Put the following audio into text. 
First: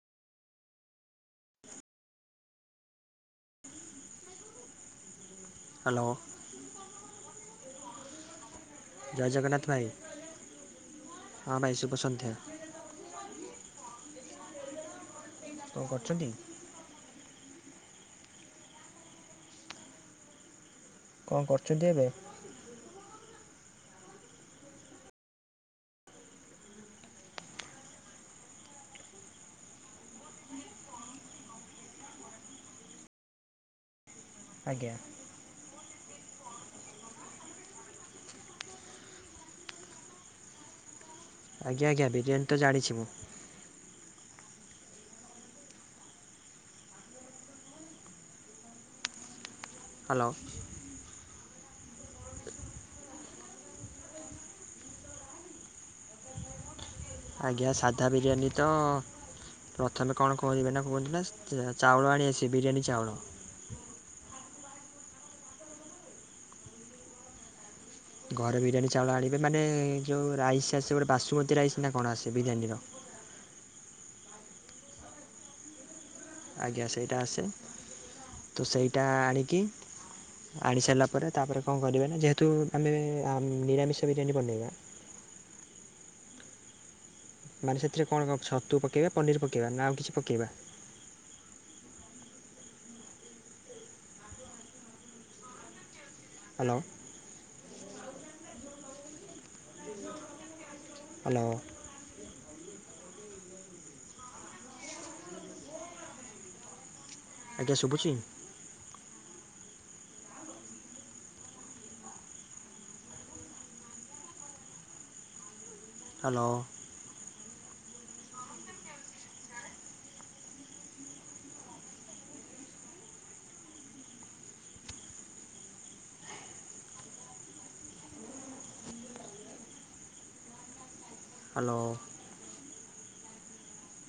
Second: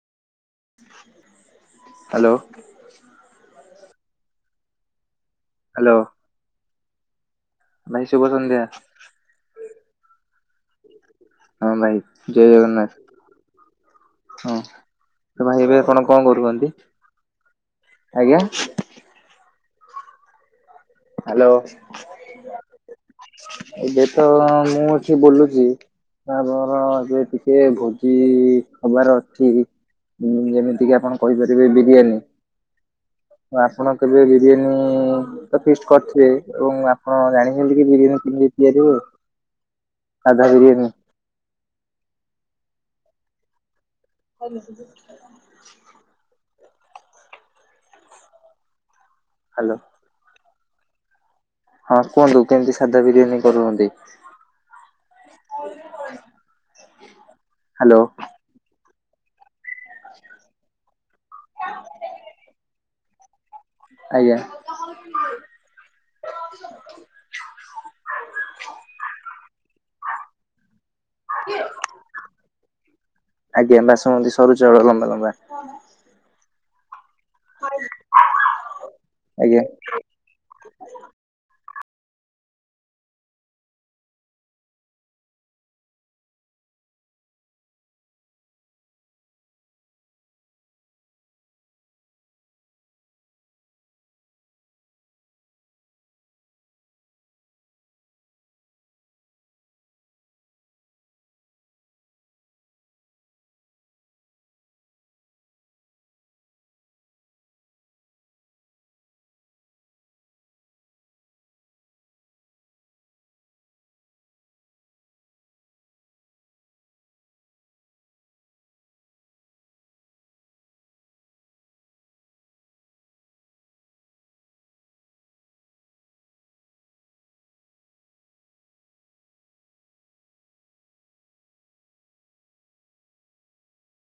ଲୋ। Hello. ଭାଇ ଶୁଭ ସଂନ୍ଧ୍ୟା। ଜୟ ଜଗନ୍ନାଥ ଭାଇ। ହଁ ଭାଇ ଜୟ ଜଗନ୍ନାଥ। ହଁ ତ ଭାଇ ଏବେ ଆପଣ କଣ କରୁଚନ୍ତି। ଆଜ୍ଞା। କଣ କରୁଛନ୍ତି ଏବେ ଏବେ ତ ମୁଁ ଅଛି ବୁଲୁଚି। ଆମର ଏ ଟିକେ ଯେ ଭୋଜି ହବାର ଅଛି। ଉଁ ଯେମିତି କିି ଆପଣ କହିପାରିବେ ବିରିୟାନୀ। ତ ଆପଣ କେବେ ବିରିୟାନୀ ଆଜ୍ଞା। ତ ଫିଷ୍ଟ କରିଥିବେ ଏବଂ ଆପଣ ଜାଣିଛନ୍ତି କି ବିରିୟାନୀ କିମିତି ତିଆରିି ହୁଏ। ସାଧା ବିରିୟାନୀ। ଆଜ୍ଞା ଆଜ୍ଞା ବିରିୟାନି ତ ଜାଣିଛି ମୁଁ। [unintelligible] ହ୍ୟାଲୋ। ହ୍ୟାଲୋ। ହଁ କୁହନ୍ତୁ କେମିତି ସାଧା ବିରିୟାନୀ କରୁଚନ୍ତି। [inaudible] ଆଜ୍ଞା ହ୍ୟାଲୋ ସାଧା ବିରିୟାନୀ ତ ପ୍ରଥମେ କଣ କୁହନ୍ତିି କବେ ନା କୁହନ୍ତୀ ନା ଚାଉଳ ଆଣି ଆସିବେ ବିରିୟାନୀ ଚାଉଳ। ଆଜ୍ଞା। ଘରେ ବିରିୟାନୀ ଚାଉଳ ଆଣିବେ ମାନେ ଯୋଉ ରାଇସ୍ ଆସେ ଗୋଟେ ବାସୁମତୀ ରାଇସ୍ ନା କଣ ଆସେ ବିରିୟାନୀର। ଆଜ୍ଞା ବାସୁମତୀ ସରୁ ଚାଉଳ ଲମ୍ବା ଲମ୍ବା। ଆଜ୍ଞା ସେଇଟା ଆସେ ତ ସେଇଟା ଆଣିକି ଆଜ୍ଞା ଆଣି ସାଇଲା ପରେ ତାପରେ କଣ କରିବେ ନା ଯେହେତୁ ଆମେ ଆ ନିରାମିଷ ବିରିୟାନୀ ବନେଇବା। ମାନେ ସେଥିରେ କଣ କଣ ଛତୁ ପକେଇବା ପନିର ପକେଇବା ନା ଆଉ କିଛି ପକେଇବା। ହ୍ୟାଲୋ। ହ୍ୟାଲୋ। [inaudible] ଆଜ୍ଞା ଶୁଭୁଛି। ହାଲୋ। ହାଲୋ।